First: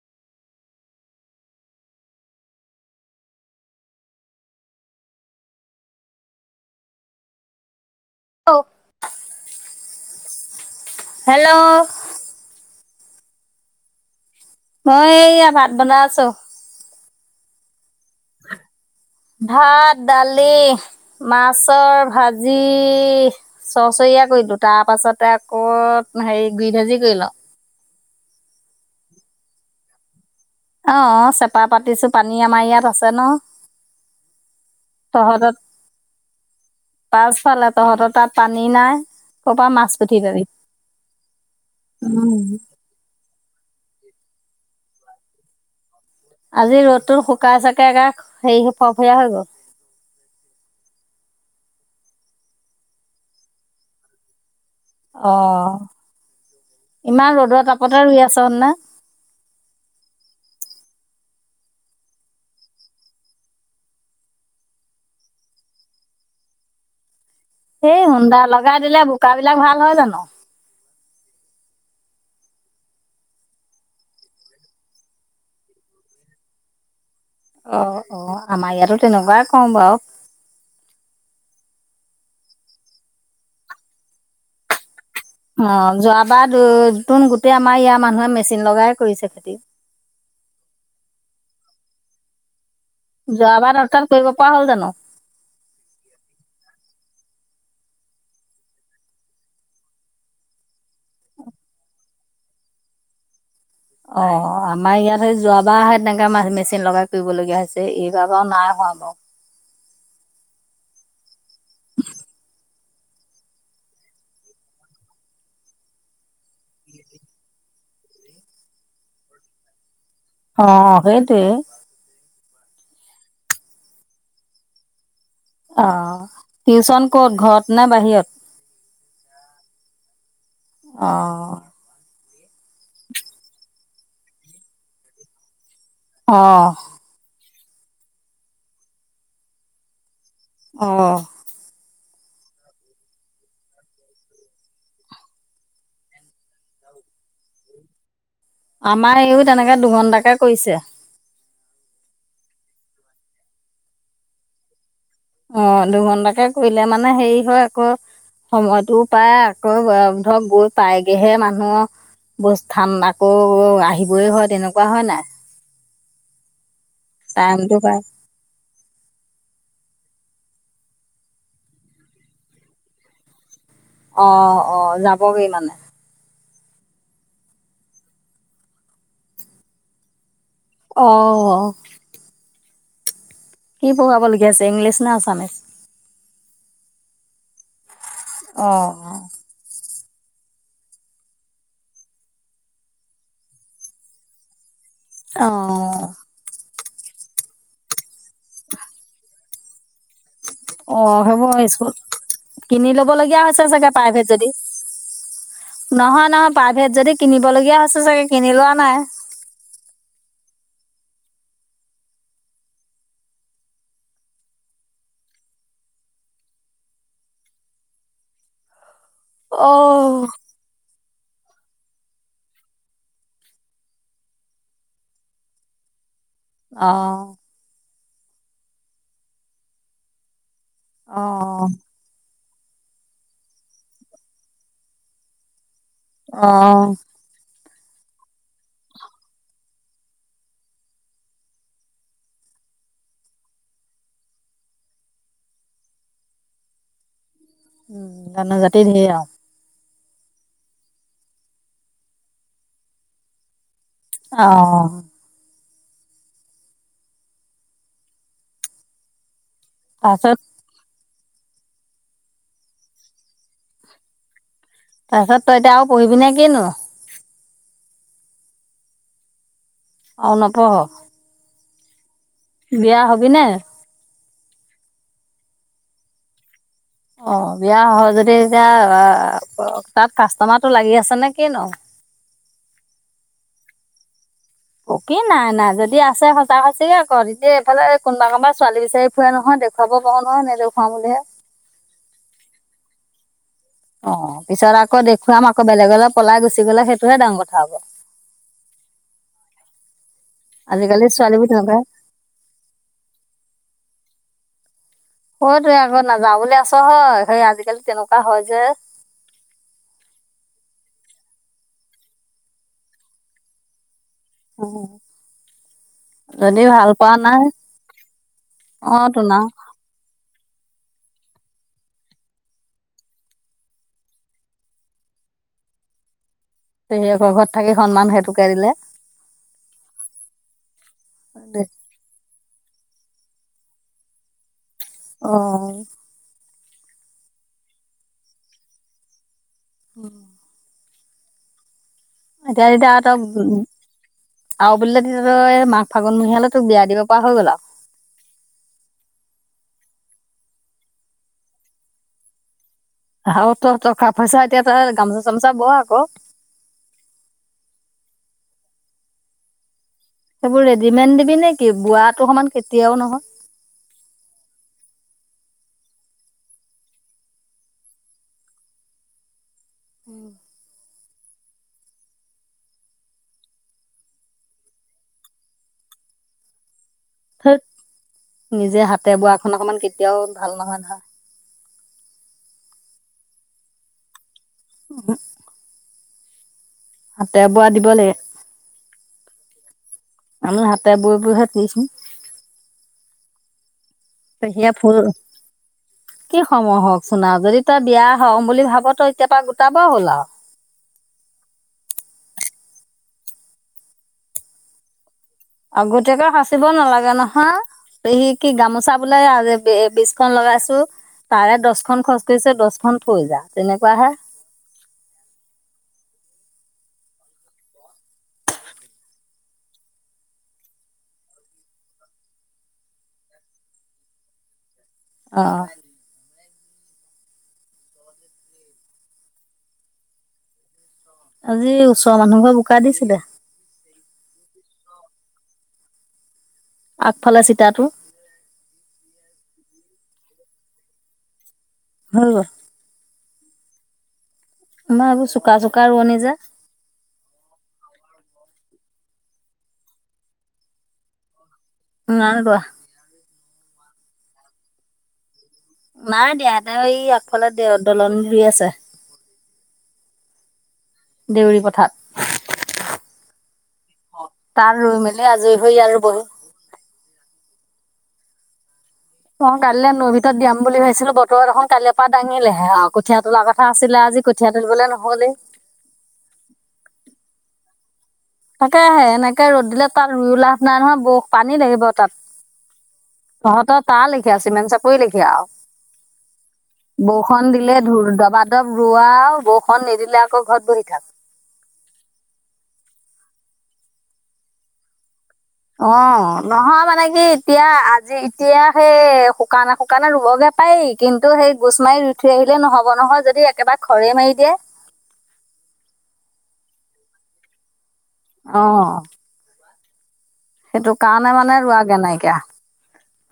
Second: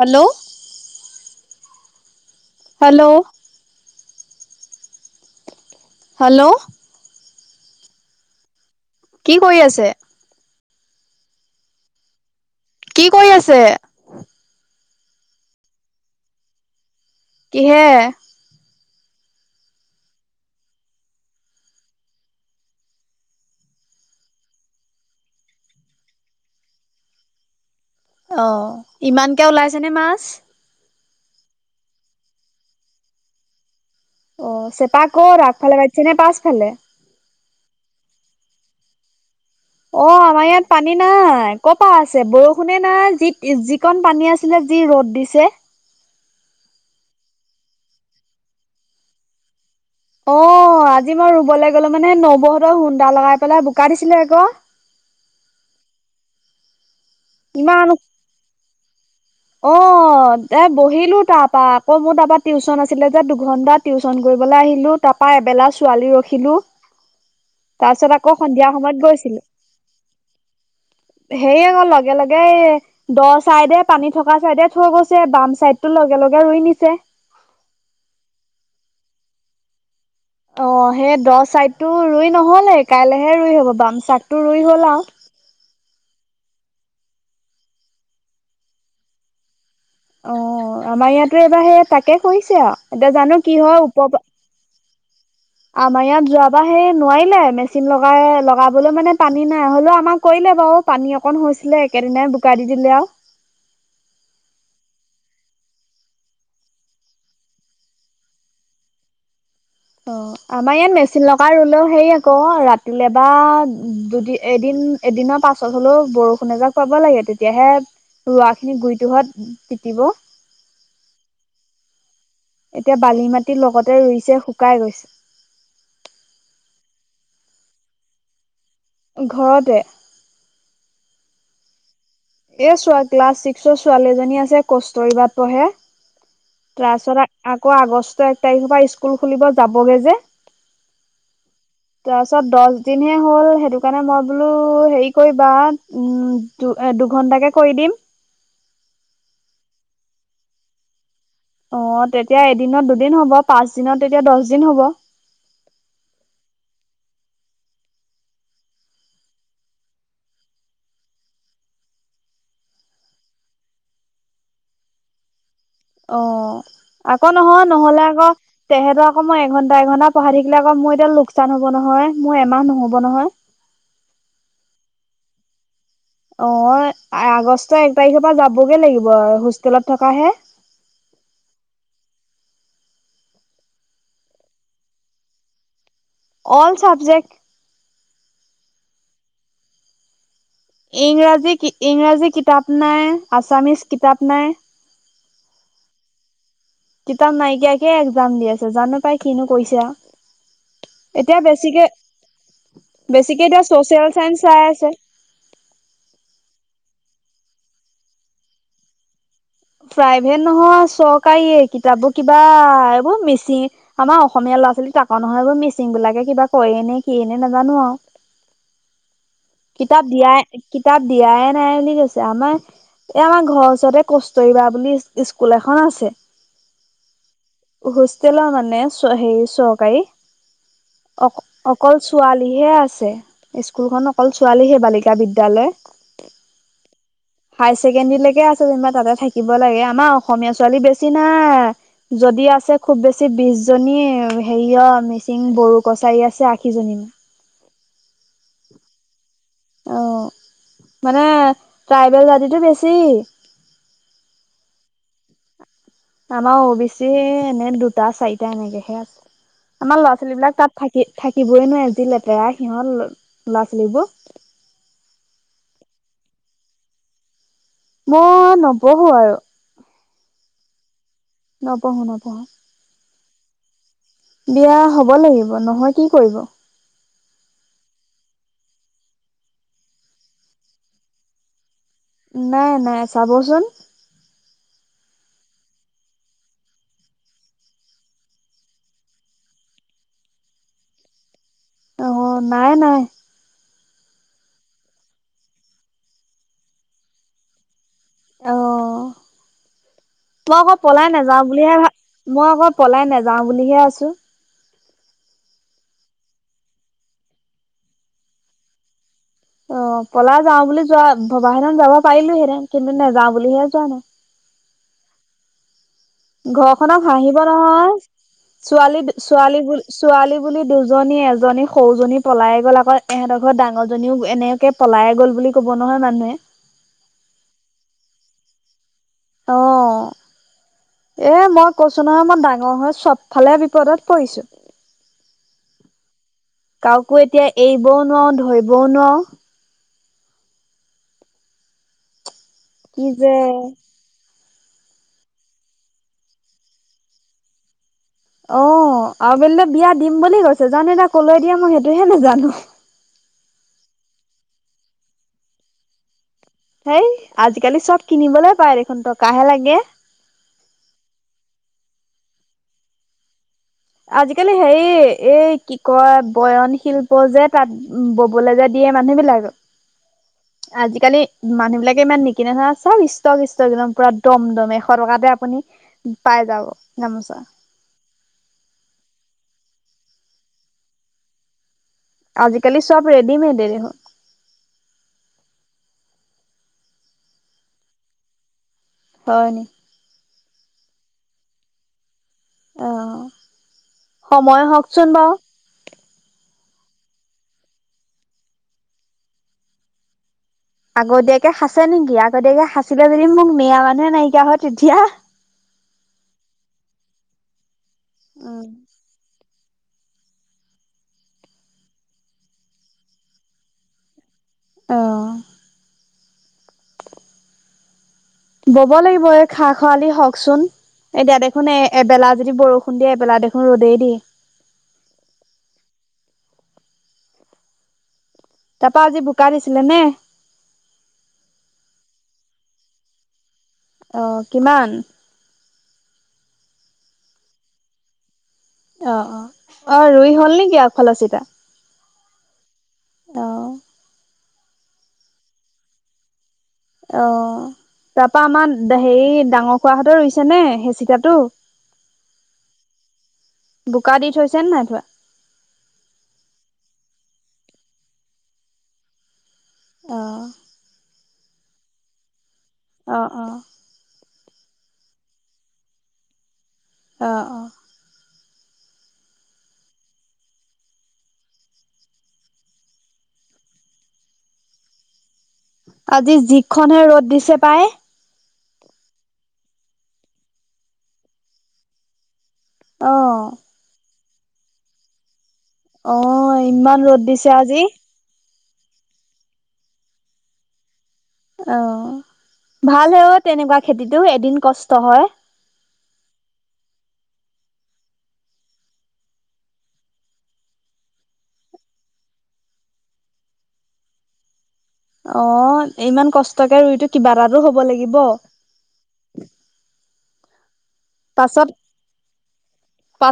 Hello! [inaudible] Hello? [inaudible] Hello! [inaudible] অ [inaudible] কি কৰি আছে? [inaudible] হেল্ল'! [unintelligible] কি কৰি আছে? [unintelligible] মই এইয়া ভাত বনাই আছোঁ। [inaudible] কিহে? [inaudible] ভাত, দালি, মাছৰ ভাজি [unintelligible] চৰ্চৰিয়া কৰিলো। তাৰ পাছতে আকৌ হেৰি গুৰি ভাজি কৰিলো। [unintelligible] অ! ইমানকে ওলাইছেনে মাছ? [unintelligible] অঁ-অঁ! চেপা পাতিছো পানী আমাৰ ইয়াত আছে ন। [inaudible] অ! চেপা ক'ত তহঁতত আগফালে পাতিছেনে পাছফালে? [unintelligible] পাছফালে। তহঁতৰ তাত পানী নাই? [inaudible] মাছ অ! পুঠি পাবি। আমাৰ ইয়াত পানী নাই কৰ পৰা আছে উম বৰষুণে [unintelligible] নাই [inaudible] যি-যি কন পানী আছিলে যি ৰ'দ দিছে। [inaudible] আজি ৰ'দতো শুকাই চাগে একে হেৰি ফৰফৰীয়া হৈ গ'ল। [inaudible] অ! আজি মই ৰুবলৈ গলো মানে নবৌহঁতৰ হুন্দা লগাই পেলাই বোকা দিছিলে আকৌ। [inaudible] অঁ! ইমান ৰ'দ তাপতে ৰুই আছ নে? [inaudible] অ অ' এ বহিলো তাৰপা আকৌ মোৰ তাপা টিউশচন আছিলে যে দুঘন্টা টিউচন কৰিবলে আহিলো। তাপা এবেলা ছোৱালী ৰখিলোঁ। তাৰ এই পিছত আকৌ হুন্দা সন্ধিয়া লগাই দিলে সময়ত গৈছিলোঁ বোকাবিলাক ভাল হয় জানো? হেই আক লগে লগেই দ চাইদে পানীত থকা চাইডে থৈ গৈছে বাম চাইড তো লগে লগে ৰুই নিছে অ অ আমাৰ ইয়াতো তেনেকুৱাই কও বাৰু অ' সেই দ চাইডতটো ৰুই নহলেই কাইলেহে ৰুই হব বাম চাইদটো ৰুই হল আঅ অ' যোৱাবাৰতোন গোটেই আমাৰ ইয়াৰ মানুহে মেচিন লগাই কৰিছে খেতি। অ' আমাৰ ইয়াতো এইবাৰ সেই তাকে কৰিছে আৱ এতিয়া জানো কি হয় উপ কোৱা হ'ল জানো আমাৰ ইয়াত যোৱাবাৰ সেই নোৱাৰিলে মেচিন লগাই লগাবলৈ মানে পানী নাই হলেও আমাক কৰিলে বাঅ পানী অকণ হৈছিলে একেদিনাই বোকা দি দিলে আঅ অ আমা ইয়াত সে যোৱাবাৰ তেনেকে মেচিন লগাই কৰিবলগীয়া হৈছে এইবাৰ বাৰু নাই হোৱা বাৰু। অ আমাৰ ইয়াত মেচিন লগা ৰুলেও হেৰি আকৌ ৰাত তিলে বা দুদি এদিন এদিনৰ পাছত হ'লেও বৰষুণ এযাক পাব লাগে তেতিয়াহে ৰোৱা খিনি গুৰিটোহত তিতিব। অ অ সেইটোৱে এতিয়া বালি মাটিৰ লগতে ৰুইছে শুকাই গৈছ অ' টিউচন ক'ত ঘৰত নে বাহিৰত। ঘৰতে অ এ চোৱা ক্লাছ ছিক্সৰ ছোৱালী এজনী আছে কষ্টৰিবাট পঢ়ে অ', তাৰপাছত আ আকৌ আগষ্ট এক তাৰিখৰ পৰা স্কুল খুলিব যাবগে যে অ' তাৰ পিছত দশ দিনহে হ'ল সেইটো কাৰণে মই বোলো হেৰি কৰিবা উম দু দুঘণ্টাকে কৰি দিম। আমাৰ এইও তেনেকে দুঘন্টাকে কৰিছে অ তেতিয়া এদিনত দুদিন হ'ব, পাঁচ দিনত তেতিয়া দহ দিন হ'ব অ দুঘণ্টাকে কৰিলে মানে হেৰি হয় আকৌ সময়তটো পায় আকৌ ধৰক গৈ পায়গেহে মানুহ ব ঠান আকৌ আহিবই হয় তেনেকুৱা হয় নাই অ আকৌ নহয় টাইমটো পায় নহ'লে আকৌ তেহেত আক মই এঘন্টা এঘণ্টা পঢ়া থাকিলে আকৌ মোৰ এতিয়া লোকচান হব নহয় মোৰ এমাহ নহ'ব নহয় অ অ যাবগৈ মানে? অ 'আগষ্টৰ এক তাৰিখৰ পৰা যাবগৈ লাগিব আৰু হোষ্টেলত থকাহে। অ' কি পঢ়াবলগীয়া হৈছে ইংলিছ না আছামিছ। অ'ল চাব্জেক্ট অ ইংৰাজী ইংৰাজী কিতাপ নাই, আছামিছ কিতাপ নাই। অ কিতাপ নাইকিয়াকে এক্জাম দি আছে জানো পাই কিনো কৈছে আৱ অ সেইবোৰ হয় স্কুল কিনি ল'বলগীয়া বেছিকে এতিয়া হৈছে চাগে ছচিয়েল প্ৰাইভেট চাইন্স যদি চাই আছে নহয় নহয় প্ৰাইভেট যদি কিনিবলগীয়া হৈছে চাগে কিনি লোৱা নাই প্ৰাইভেট নহয় চৰকাৰীয়ে কিতাপবোৰ কিবা এইবোৰ মেচি আমাৰ অসমীয়া ল'ৰা ছোৱালী তাকো নহয় সেইবোৰ মিচিং বিলাকে কিবা কয় নে কিয়ে নে নাজানো আও। কিতাপ অ', দিয়াই কিত কিতাপ দিয়াই নাই বুলি কৈছে আমাৰ এই আমাৰ ঘৰৰ ওচৰতে কষ্ট কস্তুৰবা বুলি স্কুল এখন আছে। অ। হোষ্টেলৰ মানে হেৰি চৰকাৰী অ অকল ছোৱাল লীহে আছে, স্কুলখন অকল ছোৱালীহে বালিকা বিদ্যালয়। অ। হাই ছেকেণ্ডীলেকে আছে যেনিবা তাতে থাকিব লাগে আমাৰ অসমীয়া ছোৱালী বেছি নাই। যদি আছে খুব বেছি বিশ জনী হেৰিয় মিচিং বড়ো কছাৰী আছে আশী জনী মান উম গানৰ জাতি ধেৰ আও অ মানে ট্ৰাইবেল জাতিটো বেছি। অ। আমাৰ অ বি চি এনে দুটা চাৰিটা এনেকেহে আছে আমাৰ ল'ৰা তাৰপিছত ছোৱালী বিলাক তাত থাকি থাকিবই নোৱাৰে যি লেতেৰা সিহঁত ল'ৰা ছোৱালীবোৰ। তাৰপিছত তই এতিয়া আৰু পঢ়ি নে কিনো? মই নপঢ়ো আৰু। অ নপঢ়? নপঢ়ো নপঢ়ো। বিয়া হবি নে? বিয়া হব লাগিব নহৈ কি কৰিব? অ বিয়া সহ যদি এতিয়া তাত কাষ্টমাৰটো লাগি আছে নে কিনো? নাই নাই চাবচোন। অ কি নাই নাই যদি আছে সঁচা সঁচিকে ক তেতিয়া এইফালে কোনোবা কোনোবা ছোৱালী বিচাৰি ফুৰে নহয় দেখো ৱাব পাওঁ নহয় নেদেখোৱাও বুলিহে। ওহোঁ নাই নাই। অ পিছত আকৌ দেখুৱাম আকৌ বেলেগলে পলাই গুচি গলে সেইটোহে ডাঙৰ কথা হ'ব। অ মই আক আজিকালি পলাই নাযাওঁ ছোৱালীবোৰ বুলিহে তেনেকুৱাই ভা মই অক পলাই নাযাওঁ বুলিহে আছো। সেইটো আক নাযাওঁ বুলি আছ হয়, সেই আজিকালি তেনেকুৱা হয় যে। অ পলাই যাও বুলি যোৱা ভবাহেতেন যাব পাৰিলোহেতেন কিন্তু নেযাও বুলিহে যোৱা নাই। অ। ঘৰখনক হাঁহিব নহয়, অ ছোৱালী তোন আৰু ছোৱালী বু ছোৱালী বুলি দুজনী এজনী সৰুজনী পলাই গ'ল আকৌ এহঁতৰ ঘৰত ডাঙৰজনীও এনেকে - পলাইয়ে গ'ল বুলি ক'ব নহয় মানুহে। পেহিয়েকৰ ঘৰত থাকি সন্মান সেইটোকে দিলে। অঁ। এ মই কৈছো নহয় মই ডাঙৰ হৈ চবফালে বিপদত পৰিছো। অ। কাওকো এতিয়া এৰিবও নোৱাৰো ধৰিবও নোৱাৰো। [unintelligible] এতিয়া যেতিয়া কি এতক উম - যে আৰু বুলে তেতিয়া তই এই মাঘ ফাগনমহিয়ালে তোক বিয়া দিব পৰা হৈ গ'ল আও। অ আৰু বেলিলে বিয়া দিম বুলি কৈছে, জানো এতিয়া কলৈ দিয়া মই সেইটোহে নাজানো। আহ তহতক খা পইছা এতিয়া তই গামোচা চামোচা ব আকৌ। হেই আজিকালি চব কিনিবলৈ পায় দেখোন টকাহে লাগে। সেইবোৰ ৰেডিমেড দিবি নে কি, বোৱা তো সমান কেতিয়াও নহয়। আজিকালি হেৰি এই কি কয় বয়ন শিল্প যে তাত উম ববলে যে দিয়ে মানুহবিলাক উম। আজিকালি মানুহ বিলাকে ইমান নিকিনে নয় চব ষ্টক ষ্টক একদম পুৰা দম দম এশ টকাতে আপুনি পাই যাব গামোচা। থুত নিজে হাতে বোৱা খন অকমান কেতিয়াও ভাল নহয় নহয়। আজিকালি চব ৰেডিমেডে দেখোন। [unintelligible] হাতে বোৱা দিব লাগে। হয় নি? আমি হাতে বৈ বৈ তিছো অ'। সময় পেহীয়ে থই গল। হওকচোন বাৰু। কি সময় হওক চুন যদি তই বিয়া হম বুলি ভাব তই এতিয় পা গোটাব হ'ল আও। আগতীয়াকে সাঁচছে নেকি আগতীয়াকে সাঁচিলে যদি মোক মেয়া মানুহে নাইকিয়া হয় তেতিয়া। আগতীয়াকে সাচিব নালাগে নহয়, পেহী কি উম। গামোচা বোলে বে বেছ খন লগাইছো তাৰে দচখন খৰচ কৰিছে দছখন থৈ যা তেনেকুৱ হে। উম। ব'ব লাগিব এই খাৰ খৰালী হওকচোন। এতিয়া দেখোন এ এবেলা যদি বৰষুণ দিয়ে এবেলা দেখোন ৰ'দেই দিয়ে। অ অ। তা পা আজি বোকা দিছিলে নে আজি ওচৰৰ মানুহ ঘৰ বোকা দিছিলে। অ কিমান? আগফালে চিতাটো। অ অ অ ৰুই হল নেকি আফালৰ চিতা হয় গল। অ আমাৰ এইোৰ চোকা চোকা ৰোৱনি যে। অ তা পা আমাৰ হেৰি ডাঙৰ খোৱাহঁতে ৰুইছে নে হেচিকাটো। নাই ৰোৱা। বোকা দি থৈছেনে নাই ঠুৱা? নাই দিয়া এনে এই আগফালে দে দলন ধুই আছে। অঁ। দেউৰী পথাত। অ অ। তাত ৰুই মেলি আজৰি হৈ ইয়াত ৰুবহি। অঁ অঁ। মই কাইলৈ নৈ ভিতৰত দিয়াম বুলি ভাবিছিলো বতৰ এখন কালৈৰ পৰা দাঙিলেহে আৰু কঠীয়া তোলা কথা আছিলে আজি। কঠীয়া তুলবলে নহ'লেই। আজি যিখনহে ৰ'দ দিছে পাই। তাকে হে এনেকে ৰ'দ দিলে তাত ৰুই লাভ নাই নহয়, ব পানী লাগিব তাত। অ তহঁতৰ তাৰ লিখে আছে আও মেন চাপৰি লেখিয়ে অ ইমান আও ৰ'দ দিছে বৰষুন দিলে আজি ধুৰ দবাত। একদম ৰোৱা বৰষন নিদিলে আকৌ ঘৰত বহি থাক। অঁ ভাল হে অ তেনেকুৱা খেতিতটো এদিন কষ্ট হয়। অঁ নহয় মানে কি এতিয়া আজি এতিয়া সেই শুকানে শুকানে ৰুবগে। পায় কিন্তু সেই গোচ মাৰি ৰুই ঠৈ আহিলে নহব নহয় যদি একেবাৰে খৰে মাৰি দিয়ে। অঁ ইমান কষ্টকে ৰুইতো কিবা এটাতো হ'ব লাগিব। অঁ! সেইটো কাৰণে মানে পাছত ৰোৱাগে নাইকিয়া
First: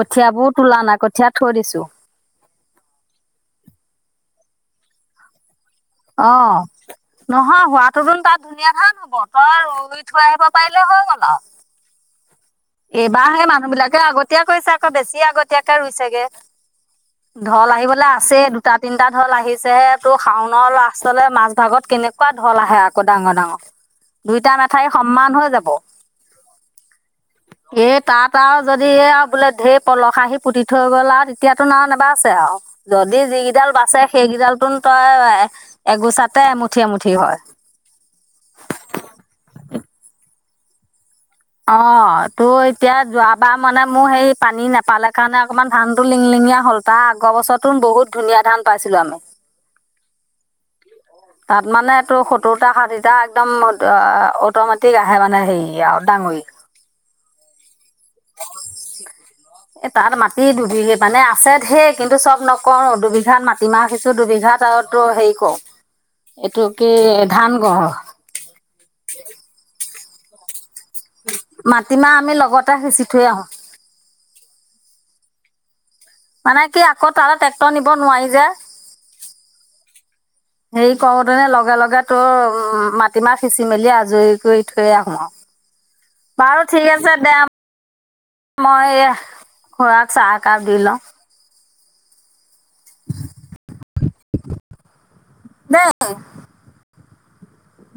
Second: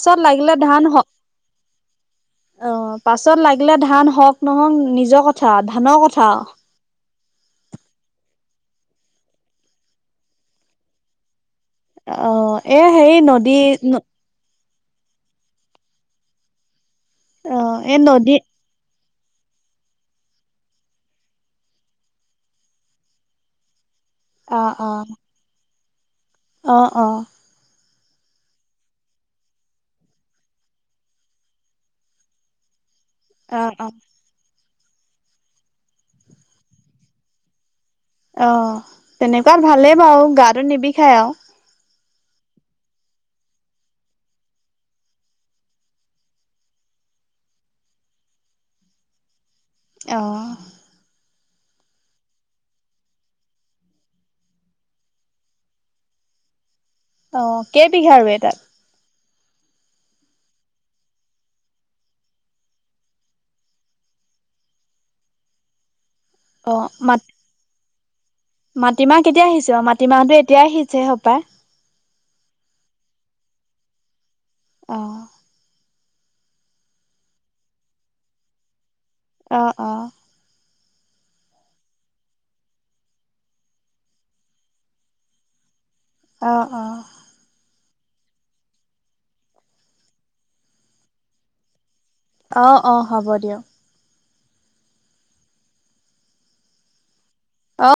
কঠিয়াবোৰ তোলা নাই কঠীয়া থৈ দিছোঁ। অঁ পাছত লাগিলে ধান হওক নহওক নিজৰ কথা ধানৰ অ কথাও। নহয় হোৱাটো তাত ধুনীয়া ধান হ'ব তই ৰুই থৈ আহিব পাৰিলে হৈ গ'ল আও অঁ এ হেৰি নদী এতিয়া কৈছে আকৌ বেছি আগতয়াকে ৰুইছেগে অ ঢল এই আহিবলে নদী আছে। দুটা তিনিটা ঢল আহিছেহে তোৰ শাওনৰ লৰাষ্টলে মাজ ভাগত কেনেকুৱা ঢল আহে আকৌ ডাঙৰ ডাঙৰ। [inaudible] দুইটা মেঠাই সমান হৈ যাব। অঁ অঁ! এই তাত আৰু যদি এই আৰু বোলে ঢেৰ পলস আহি পুতি থৈ গ'ল আও তেতিয়াতো না নেবাছে আও যদি অ যিকেইডাল অ বাচে সেইকেইডালটোন তই এগোচাতে এমুঠি এমুঠি হয়। অঁ তেনেকুৱাত ভালেই বাৰু গাটো নিবিষায় আও অঁ তো এতিয়া যোৱাবাৰ মানে মোৰ সেই পানী নাপালে কাৰণে অকনমান ধান টো লিঙ লিঙিয়ীয়া হ'ল। তা আগৰ বছৰতো বহুত ধুনীয়া ধান পাইছিলো আমি। অ অ তাত মানে তটো সত্তৰটা ষাঠিটা একদম অটোমেটিক আহে মানে হেৰি আও ডাঙৰি। অঁ কেইবিঘা ৰোয়েল তাত। এ তাত মাটি দুবি মানে আছে ঢেৰ কিন্তু চব নকৰওঁ দুবিঘাত মাটিমাহ সিচো দুবিঘাত আও তো হেৰি কও [unintelligible] এইটো অ একে মা ধান গঢ় মাটিমাহ কেতিয়া সিছিৱ অ মাটিমাহটো এতিয়া সিছে সপায়। মাটিমাহ আমি লগতে সিঁচি থৈ আহোঁ। অঁ। মানে কি আকৌ তালে ট্ৰেক্টৰ নিব নোৱাৰি যে, অঁ অঁ। মোৰ কৰোতেনে লগে লগে তোৰ উমঁ মাটিমাহ সিঁচি মেলি আজৰি কৰি থৈয়ে আহো আৰু [unintelligible] বাৰু অ ঠিক আছে দে মই এয়া খুৰাক চাহ একাপ দি লওঁ। অঁ অঁ হ'ব দিয়ক। দে এহ অঁ।